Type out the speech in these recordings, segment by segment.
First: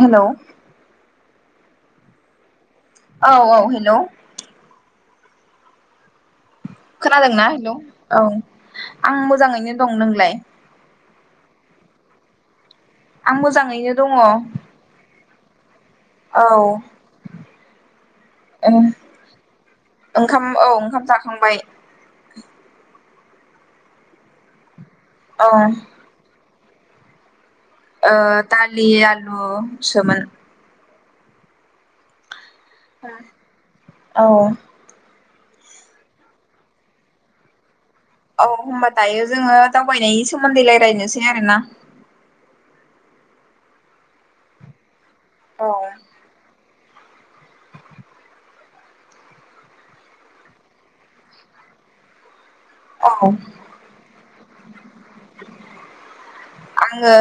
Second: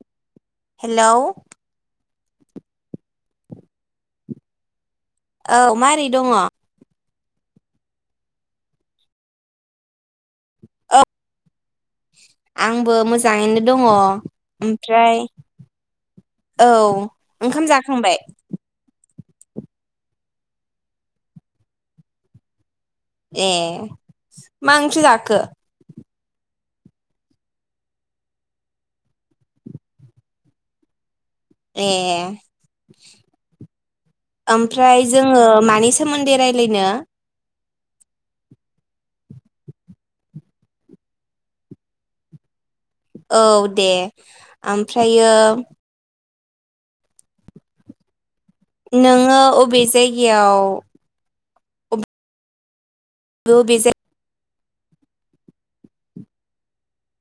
हेल' hello औ औ hello औ मारै दङ? खोनादोंना हेलौ? औ आं मोजाङैनो दं। नोंलाय? आंबो मोजाङैनो दङ। ओमफ्राय औ ओंखाम जाखांबाय। ओंखाम औ ओंखाम जाखांबाय। ए मा ओंख्रि जाखो? औ ओ दालि आलु सोमोन। ए औ ओमफ्राय जोङो मानि सोमोन्दै रायलायनो? औ होमबा दायो जोङो दावबायनायनि सोमोन्दै रायलायनोसै आरोना। औ दे आमफ्रायो औ नोङो अबे जायगायाव औ अबे अबे जाय आङो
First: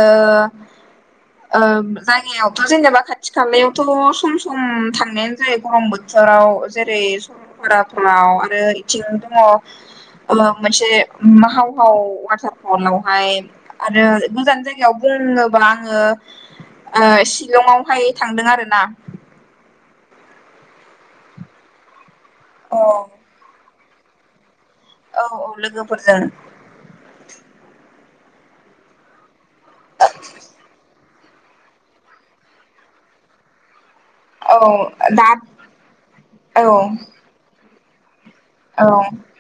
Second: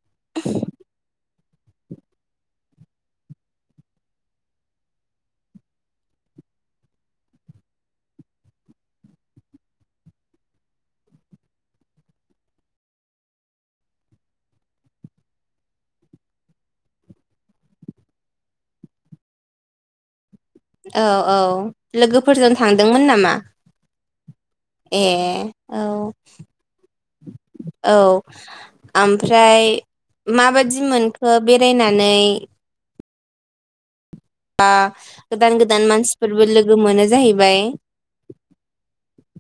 ओ जायगायावथ' जेनेबा खाथि खालायावथ' सम सम थांनायानो जायो गरम बोथो राव जेरै सरलपाराफोराव आरो इथिंनो दङ [unintelligible] वाटार फलावहाय आरो गोजान जायगायाव बोरनोबा आङो ओ सिलंआवहाय थांदों आरो ना। औ औ लोगोफोरजों औ थांदोंमोन नामा? ए औ औ लोगोफोरजों औ। ओमफ्राय माबादि मोनखो बेरायनानै? औ बा दा गोदान गोदान मानसिफोरबो औ लोगो मोनो जाहैबाय। औ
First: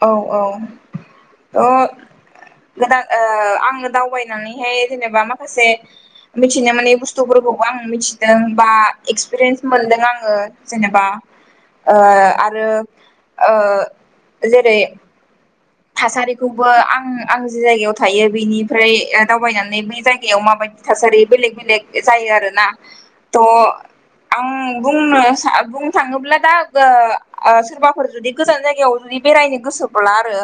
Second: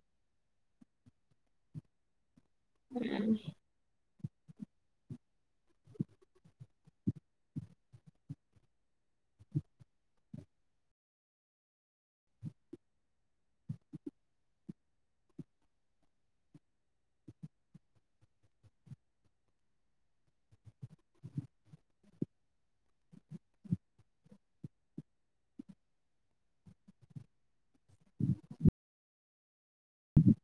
औ औ ओ गोदान ओ आं दावबायनानैहाय जेनेबा माखासे मिथिनो मोनै बुस्थुफोरखौबो आं मिथिदों बा एक्सपिरियेन्स मोनदों आङो जेनेबा ओ आरो ओ जेरै थासारिखौबो आं आं जि जायगायाव थायो बैनिफ्राय दावबायनानै बे जायगायाव माबाय थासारि बेलेक बेलेक जायो आरोना थ' आं बुंनो सा बुंनो थाङोब्ला दा ओ ओ सोरबाफोर जुदि गोजान जायगायाव बिदि बेरायनो गोसोब्ला आरो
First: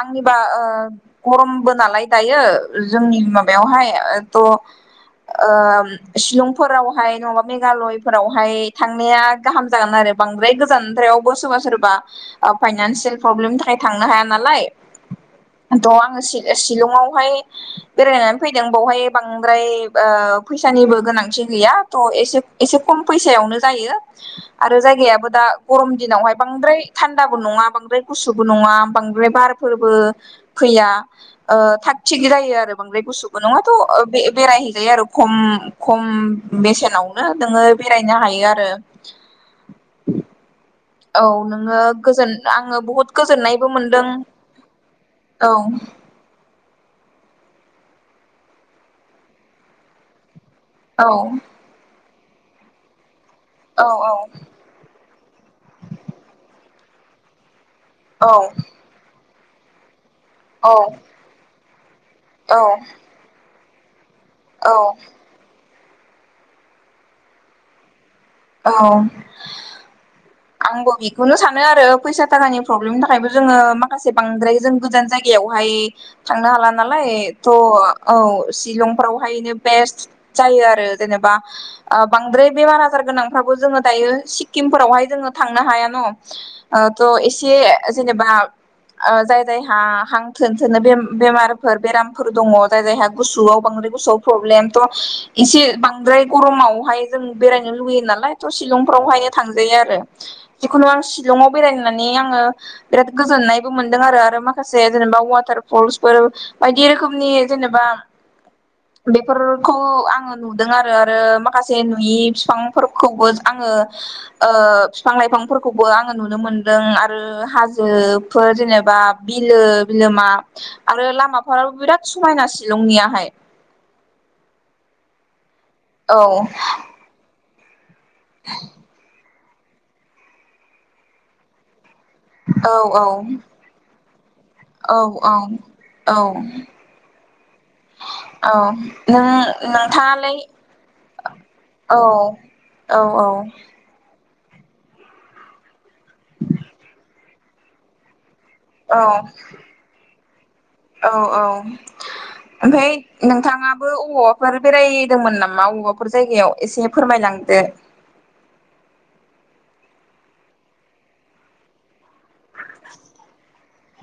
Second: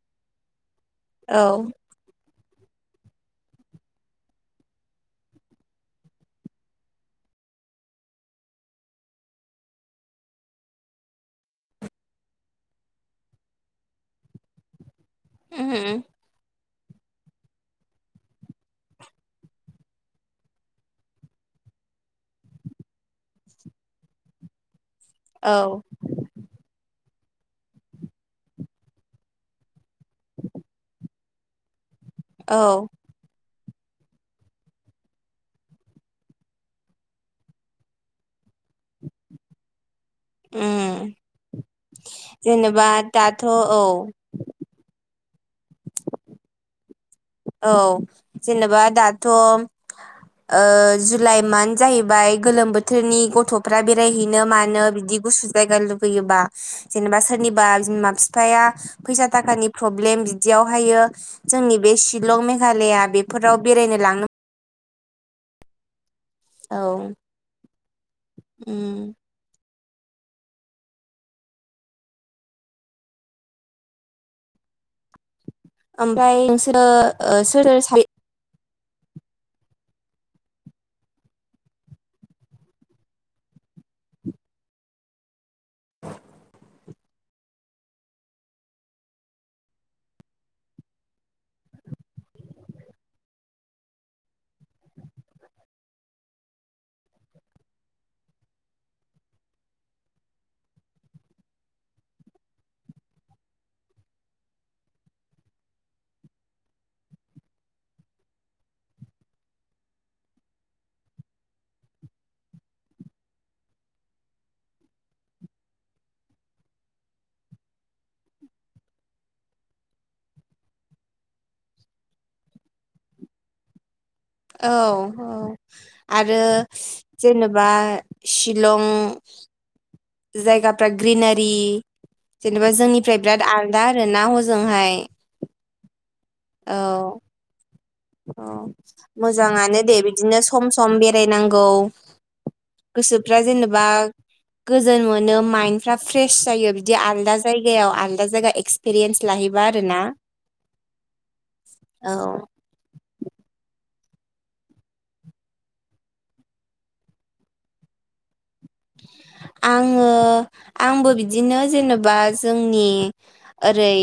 आंनिबा ओ औ गरमबो नालाय दायो जोंनि माबायावहाय ओ थ' ओ सिलंफोरावहाय नङाबा मेगालयफोरावहाय थांनाया गाहाम जागोन आरो। बांद्राय गोजानद्रायावबो सोरबा सोरबा फाइनानसियेल फ्रब्लेमनि थाखाय थांनो हाया नालाय द उम आङो सिले सिलंआवहाय बेरायनानै फैदों बावहाय बांद्राय ओ फैसानिबो गोनांथि गै या थ' एसे एसे खम फैसायावनो जायो आरो जाय गायाबो दा औ गरम दिनावहाय बांद्राय थानदाबो नङा बांद्राय गुसुबो नङा बांद्राय बारफोर बो फैया ओ थाग थिग जायो आरो औ बांद्राय गुसुबो नङा थ' बे-बेरायहैजायो आरो खम खम बेसेनावनो नोङो बेरायनो हायो आरो। ओ उम औ नोङो गोजोन आङो जेनेबा बहुद दाथ' औ गोजोननायबो मोनदों। औ औ जेनेबा दाथ' ओ औ जुलाइ मान्थ जाहै बाय गोलोम बोथोरनि गथ'फ्रा औ बेरायहैनो मानो बिदि गुसु जायगा लुुबैयोबा जेनेबा सोरनिबा बिमा औ फिफाया फैसा थाखानि प्रब्लेम बि औ बिदियावहायो जोंनि बे सिलं मेघालया बेफोराव बेरायनो लांनो औ औ औ उम आंबो बेखौनो सानो आरो फैसा थाखानि प्रब्लेमनि थाखायबो जोनङो माखासे बांद्राय जों गोजान जाय जायगायावहाय ओमफ्राय थांनो हाला नोंसोरो नालाय ओ थ सोर सोर औ शिलं फ्रावहायनो बेस्ट जायो आरो जेनेबा ओ बांद्राय बेमार आजार गोनां फ्रा जोंङो दायो सिक्किमफोरावहाय जोंङो थांनो हाया न थ' एसे जेनेबा ओ जाय जायहा हां थोनो थोनो बेमारफोर बेरामफोर दङ जाय जायहा गुसुआव बांद्र बांद्राय गुसुआव फ्रब्लेम एसे बांद्राय गरमावहाय जों बेरायनो लुैयो नालाय लाय थ शिलं फ्रावहायो थांजायो आरो जिखुनु आं शिलंआव बेरायनानै आंङो बेराद गो गोजोन्नायबो मोनदों आरो माखासे जेनेबा वाटार फलसफोर बायदि रोखोमनि जेनेबा बेफोरखौ आंङो नुदों आरो आरो माखासे नुयि फिफांफोर खौबो आङो ओ बिफां लाइफांफोरखौबो आङो नुनो मोनदों आरो हाजो फोर जेनेबा बिल बिलोमा आरो लामाफोराब बिराद समायना शिलंनि नियाहाय औ औ आरो जेनेबा शिलं जायगाफ्रा ग्रिनारि जेनेबा औ औ जोंनिफ्राय बिराद आलदा आरो ना हजों औ औ औ अ औ नों मोजाङानो दे नोंथाङालाय बिदिनो सम सम बेरायनांगौ औ औ औ गोसोफ्रा जेनेबा गोजोन मोनो माइन्दफ्रा फ्रेस जायो बिदि आलदा जायगायाव आलदा जायगा औ एक्सपिरियेन्स लाहैबा आरोना औ औ ओमफ्राय नोंथाङा बो अबावबाफोर बेरायदोंमोन नामा अबावबाफोर जायगायाव एसे फोरमायलांदो आङो आंबो बिदिनो जेनेबा जोंनि ओरै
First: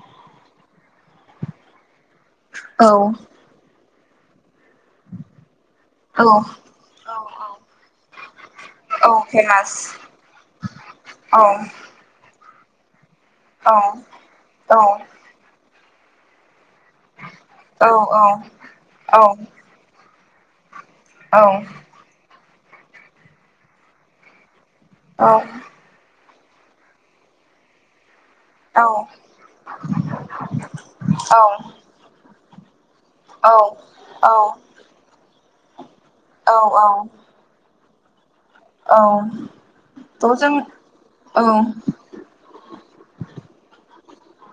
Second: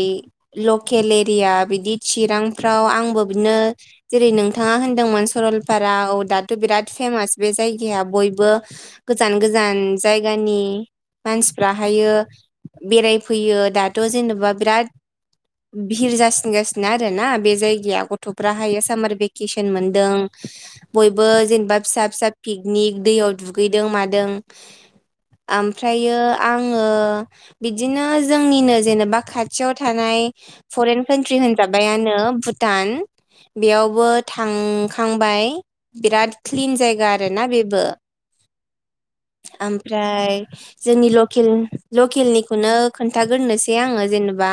लकेल एरिया बिदि चिरांफ्राव औ आंबो बिदिनो जेरै नों नोंथाङा होनदोंमोन सरलपारा औ दाथ बिराद फेमास बे जायगाया बयबो औ गोजान गोजा फेमास गोजान जायगानि औ मानसिफ्राहायो बेराय फैयो औ दाथ जेनबा औ बिराद भिर जासिनगासिनो ना आरो ना बे औ जायगाया गथ'फ्राहायो सामार औ भेकेसन मोनदों बयबो औ जेनेबा फिसा फिसा पिकनिक दैयाव दुगैदों मादों औ ओमफ्रायो आंङो बिदिनो जोंनिनो औ जेनेबा खाथियाव थानाय फरेन कान्ट्रि औ होनजाबायानो भुटान औ थ' जों बेयावबो औ औ थांखांबाय बिराद क्लिन जायगा आरोना बेबो ओमफ्राय जोंनि लकेल लकेलनिखौनो खोन्थागोरनोसै आंङो जेनेबा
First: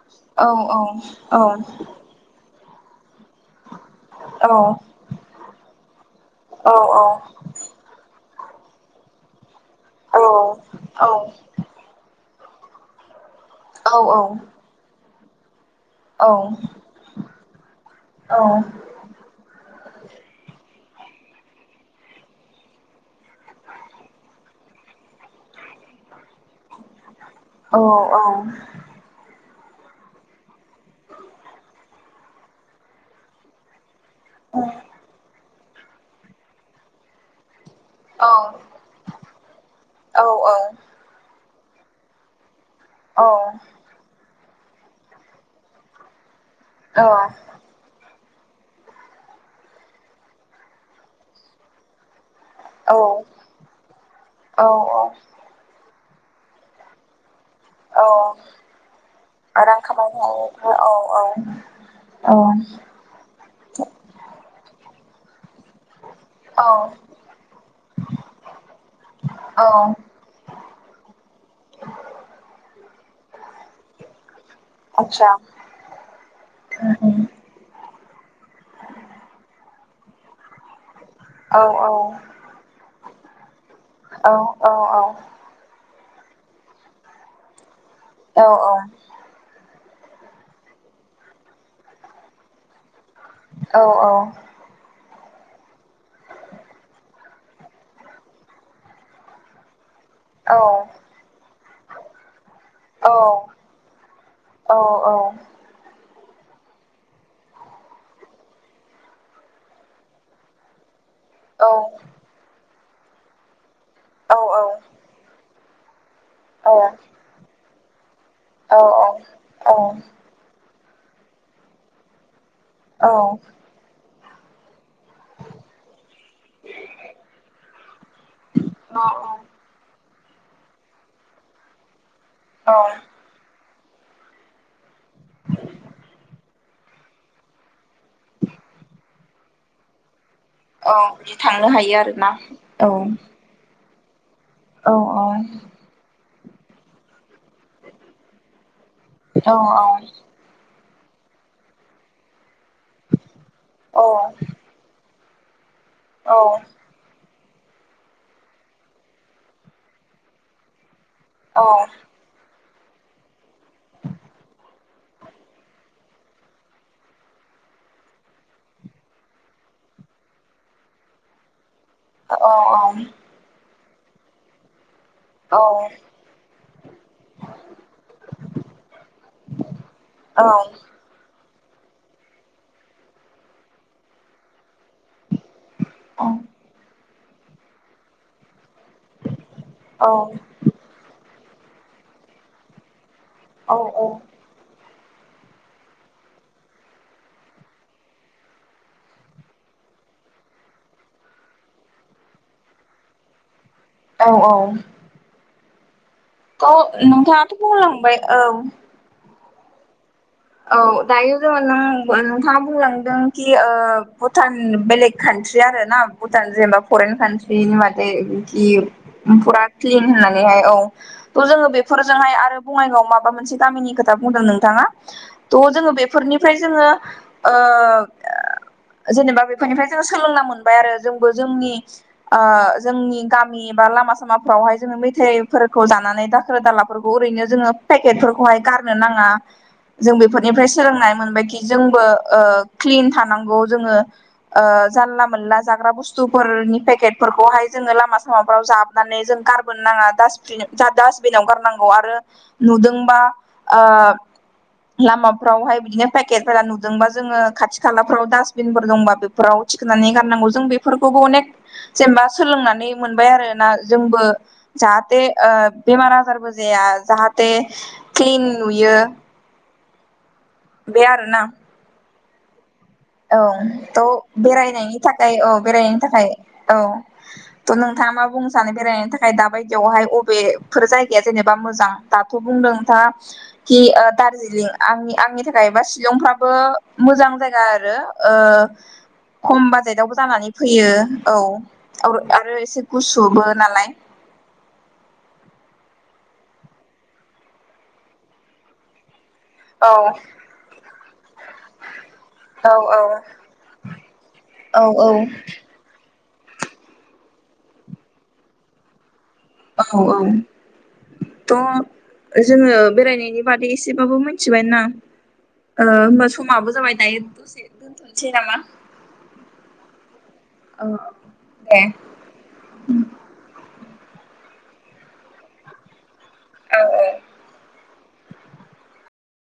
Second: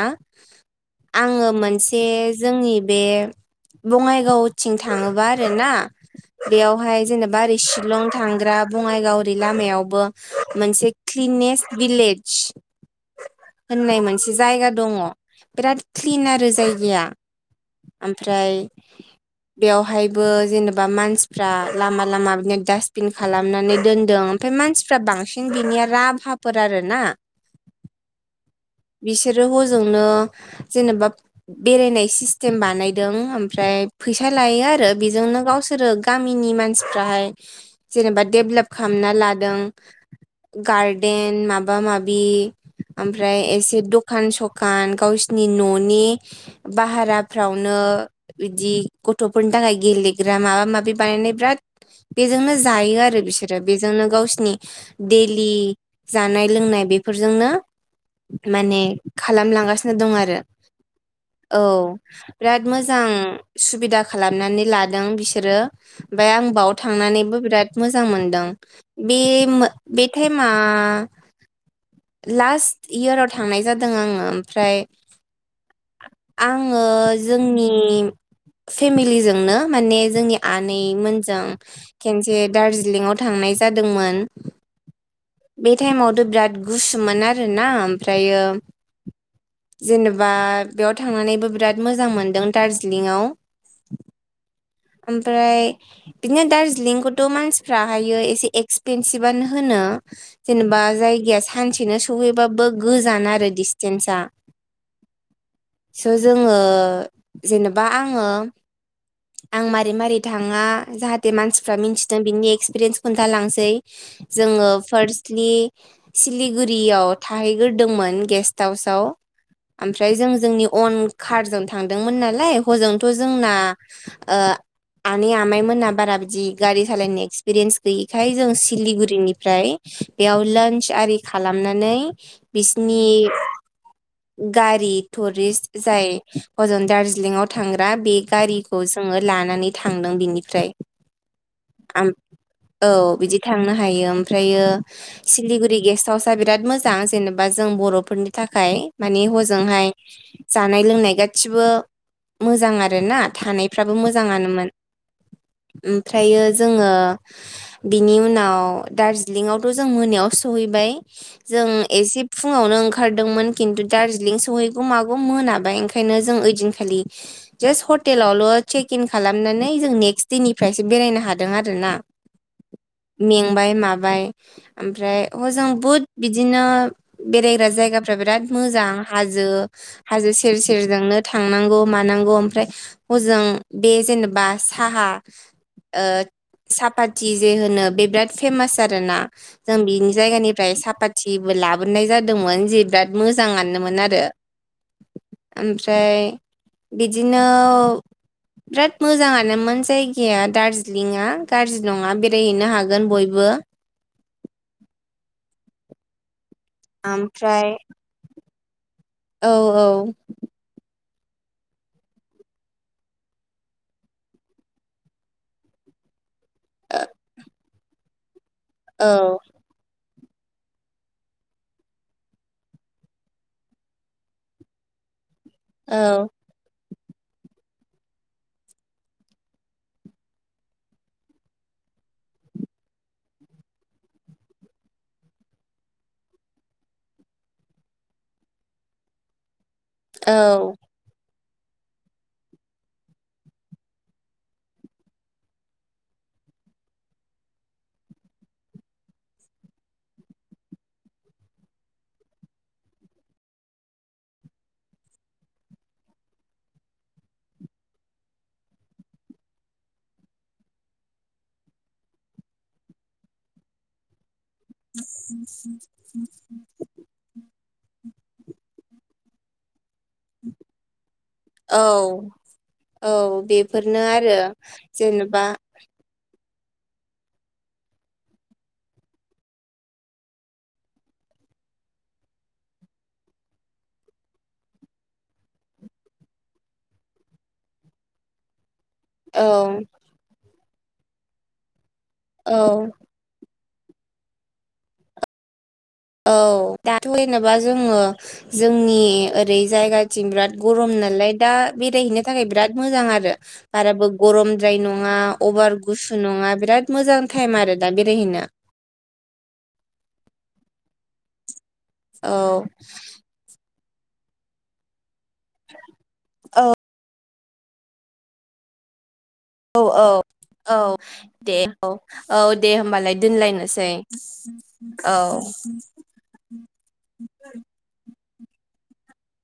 आंङो मोनसे जोंनि बे बङाइगावथिं थाङोबा आरोना बेयावहाय जेनेबा ओरै शिलं थांग्रा बङाइगाव ओरै लामायावबो मोनसे क्लिनेस्ट भिलेज होननाय मोनसे जायगा दंङ बिराद क्लिन आरो जायगाया ओमफ्राय बेवहायबो जेनेबा बा मानसिफ्रा लामा लामा बिदिनो डास्टबिन खालामनानै दोन दोनदों ओमफ्राय मानसिफ्रा बांसिन बिनिया राभा फोर आरोना औ बिसोर हजोंनो जेनेबा बेरायनाय सिस्टेम बानायदों ओमफ्राय फैसा औ लायो औ आरो बेजोंनो गावसोरो गामिनि मानसिफ्राहाय जेनेबा औ डेभलप खालामना लादों गार्देन माबा माबि ओमफ्राय एसे दखान सखान गावसिनि न'नि भाहेराफ्रावनो बिदि गथ'फोरनि थाखाय गेलेग्रा माबा माबि बानायनाय बिराद बेजोंनो जायो आरो बिसोरो बेजोंनो गावसिनि औ देलि जानाय लोंनाय बेफोरजोंनो औ माने रां खालामलांगासिनो दं खामायनो आरो हायो औ औ औ बिराद मोजां सुबिदा खालामनानै ला दों बिसोरो ओमफ्राय आं औ बाव थांनानैबो बिराद मोजां मोनदों। बे औ बे टाइम आ लास्ट इयाराव थांनाय जादों आङो ओमफ्राय आतसा आङो जोंनि फेमिलिजोंनो माने जोंनि आनै मोनजों औ खेनसे दार्जिलिंआव थांनाय जादोंमोन औ औ बे टाइमावथ' बिराद गुसुमोन आरोना औ ओमफ्रायो औ जेनेबा बेयाव थांनानैबो बिराद मोजां मोनदों दार्जिलिंआव औ औ ओमफ्राय बिदिनो दार्जिलिंखौथ' मानसिफ्राहायो एसे एक्सपेनसिभ आनो होनो। औ जेनेबा जायगाया सानसेनो सहैबाबो गोजान आरो डिसटेन्सआ अ स' जोङो जेनेबा आङो आं मारै मारै थाङा जाहाथे मानसिफ्रा मिनथिथों बिनि एक्सपिरियन्सखौनो खोन्थलांसै जोङो फार्स्टलि सिलिगुरियाव थाहैग्रोदोंमोन गेस्ट हाउसआव औ ओमफ्राय जों जोंनि अन कारजों थांदोंमोन नालाय हजोंथ' जोंना ओ आनै आमाइमोनहा बारा बिदि गारि सालायनो एक्सपिरियेन्स गैयिखाय जों सिलिगुरिनिफ्राय बेयाव लान्स आरि खालामनानै औ बिसिनि [inaudible] गारि टुरिस्ट जाय हजों दार्जिलिंआव थांग्रा बे गारिखौ लानानै थांदों बिनिफ्राय बिदि थांनो हायो आरोना औ बिदि थांनो हायो ओमफ्रायो औ सिलिगुरि गेस्ट हाउसा बिराद मोजां जेने बा जों बर'फोरनि थाखाय माने औ हजोंहाय जा नाय लोंनाय गासिबो मोजां आरो ना थानायफ्राबो औ मोजांआनोमोन। ओमफ्रायो जोङो बिनि उनाव दार्जिलिंआवथ' जों मोनायाव सहैबाय। औ जों एसे फुङावनो ओं खारदोंमोन खिन्थु दारजिलिं सहैगौ मागौ मोनाबाय ओंखायनो जों ओइदिनखालि जासत हटेलावल' चेकिं खालामनानै जों नेक्स्ट देनिफ्रायसो बेरायनो हादों आरो ना अ अम बाय ओमफ्राय हजों बहुत बिदिनो बेरायग्रा जायगाफ्रा बिराद मोजां हाजो हाजो सेर सेरजोंनो थांनांगौ मानांगौ ओमफ्राय हजों बे जेनेबा साहा सापाथि जे होनो बे बिराद फेमास आरोना जों औ बिनि जायगानिफ्राय साफाथिबो लाबोनाय जादोंमोन जे बिराद औ मोजाङानो‌ मोन आरो। ओमफ्राय बिदिनो बिराद मोजाङानोमोन जायगाया दारजिलिङा गाज्रि नङा बेरायहैनो हागोन बय बो औ औ अ नोंथाङाथ' ओमफ्राय बुंलांबाय औ औ औ औ दायो जोङो नों नोंथाङा बुंलांदों कि ओ भुटान बेलेग‌‌ का न्ट्रि आरो ना भुट जेनेबा फरेन कान्ट्रिनि मादे बिदि औ फुरा क्लिन होननानै हाय औ थ' जोङो बेफोरजोंहाय आरो बङाइगावआव माबा मोनसे गामिनि खोथा बुंदों नोंथाङा थह जोङो औ बेफोरनिफ्राय जोङो ओ जेनेबा बेफोरनिफ्राय जोंङो सोलोंना मोनबाय आरो जोंबो जोंनि ओ जोंनि गामि बा लामा सामाफ्रावहाय जों मेथाइफोरखौ जानानै दाखोर दालाफोरखौ ओैनो जोङो पेकेटफोरखौहाय गारनो नाङा जों बेफोरनिफ्राय औ सोलोंनाय मोनबाय खि जोंबो ओ क्लिन थानांगौ जोङो ओ जानला मोनला जाग्रा बुस्थुफोर नि पेकेटफोरखौहाय जोङो लामा सामाफ्राव जानानै जों गारबोनो नाङा दास्टबिन जोंहा थाबसिनाव गार नांगौ आरो नुदोंबा ओ लामाफ्रावहाय बिदिनो पेकेटफोरा नुदोंबा जोङो खाथि खालाफ्राव दास्टबिनफोर दंबा बेफोराव सानै गारनांगौ जों बेफोरखौबो अनेक जेनेबा सोलोंनानै मोनबाय आरोना जोंबो जाहाथे ओ बेमार आजारबो जाया जाहाथे क्लिन नुयो बेआरो‌ ना औ औ बेफोरनो थ' आरो बेरायनायनि थाखाय जेनेबा औ बेरायनायनि थाखाय औ थ' नोंथाङा मा बुंनो सानो बेरायनायनि थाखाय दाबायदियावहाय अबेफोर जायगाया जेने बा दाथ' बुंदों नोंथाङा खि ओ दारजिलिं आंनि आंनि थाखायाबा सिलंफ्राबो मोजां जायगा आरो‌ ओ औ खम बाजेटावबो जानानै फैयो औ ओ औ आरो एसे गुसुबो नालाय औ दाथ' जेनेबा जोङो जोंनि ओ रै औ जायगाथिं बिराद गरम नालाय दा बेरायहैनो थाखाय औ बिराद औ मोजां आरो बाराबो गरमद्राय औ नङा अभार गुस बो नङा बिराद मोजां टाइम आरो दा बेरायहैनो औ औ थ' औ जोङो बेरायनायनि बादै एसे जसेबाबबो मिथिबायना होमबा औ समाबो जाबाय दायो द दोनथ'नोसै नामा औ औ औ दे औ औ दे हबालाय दोनलायनोसै औ औ औ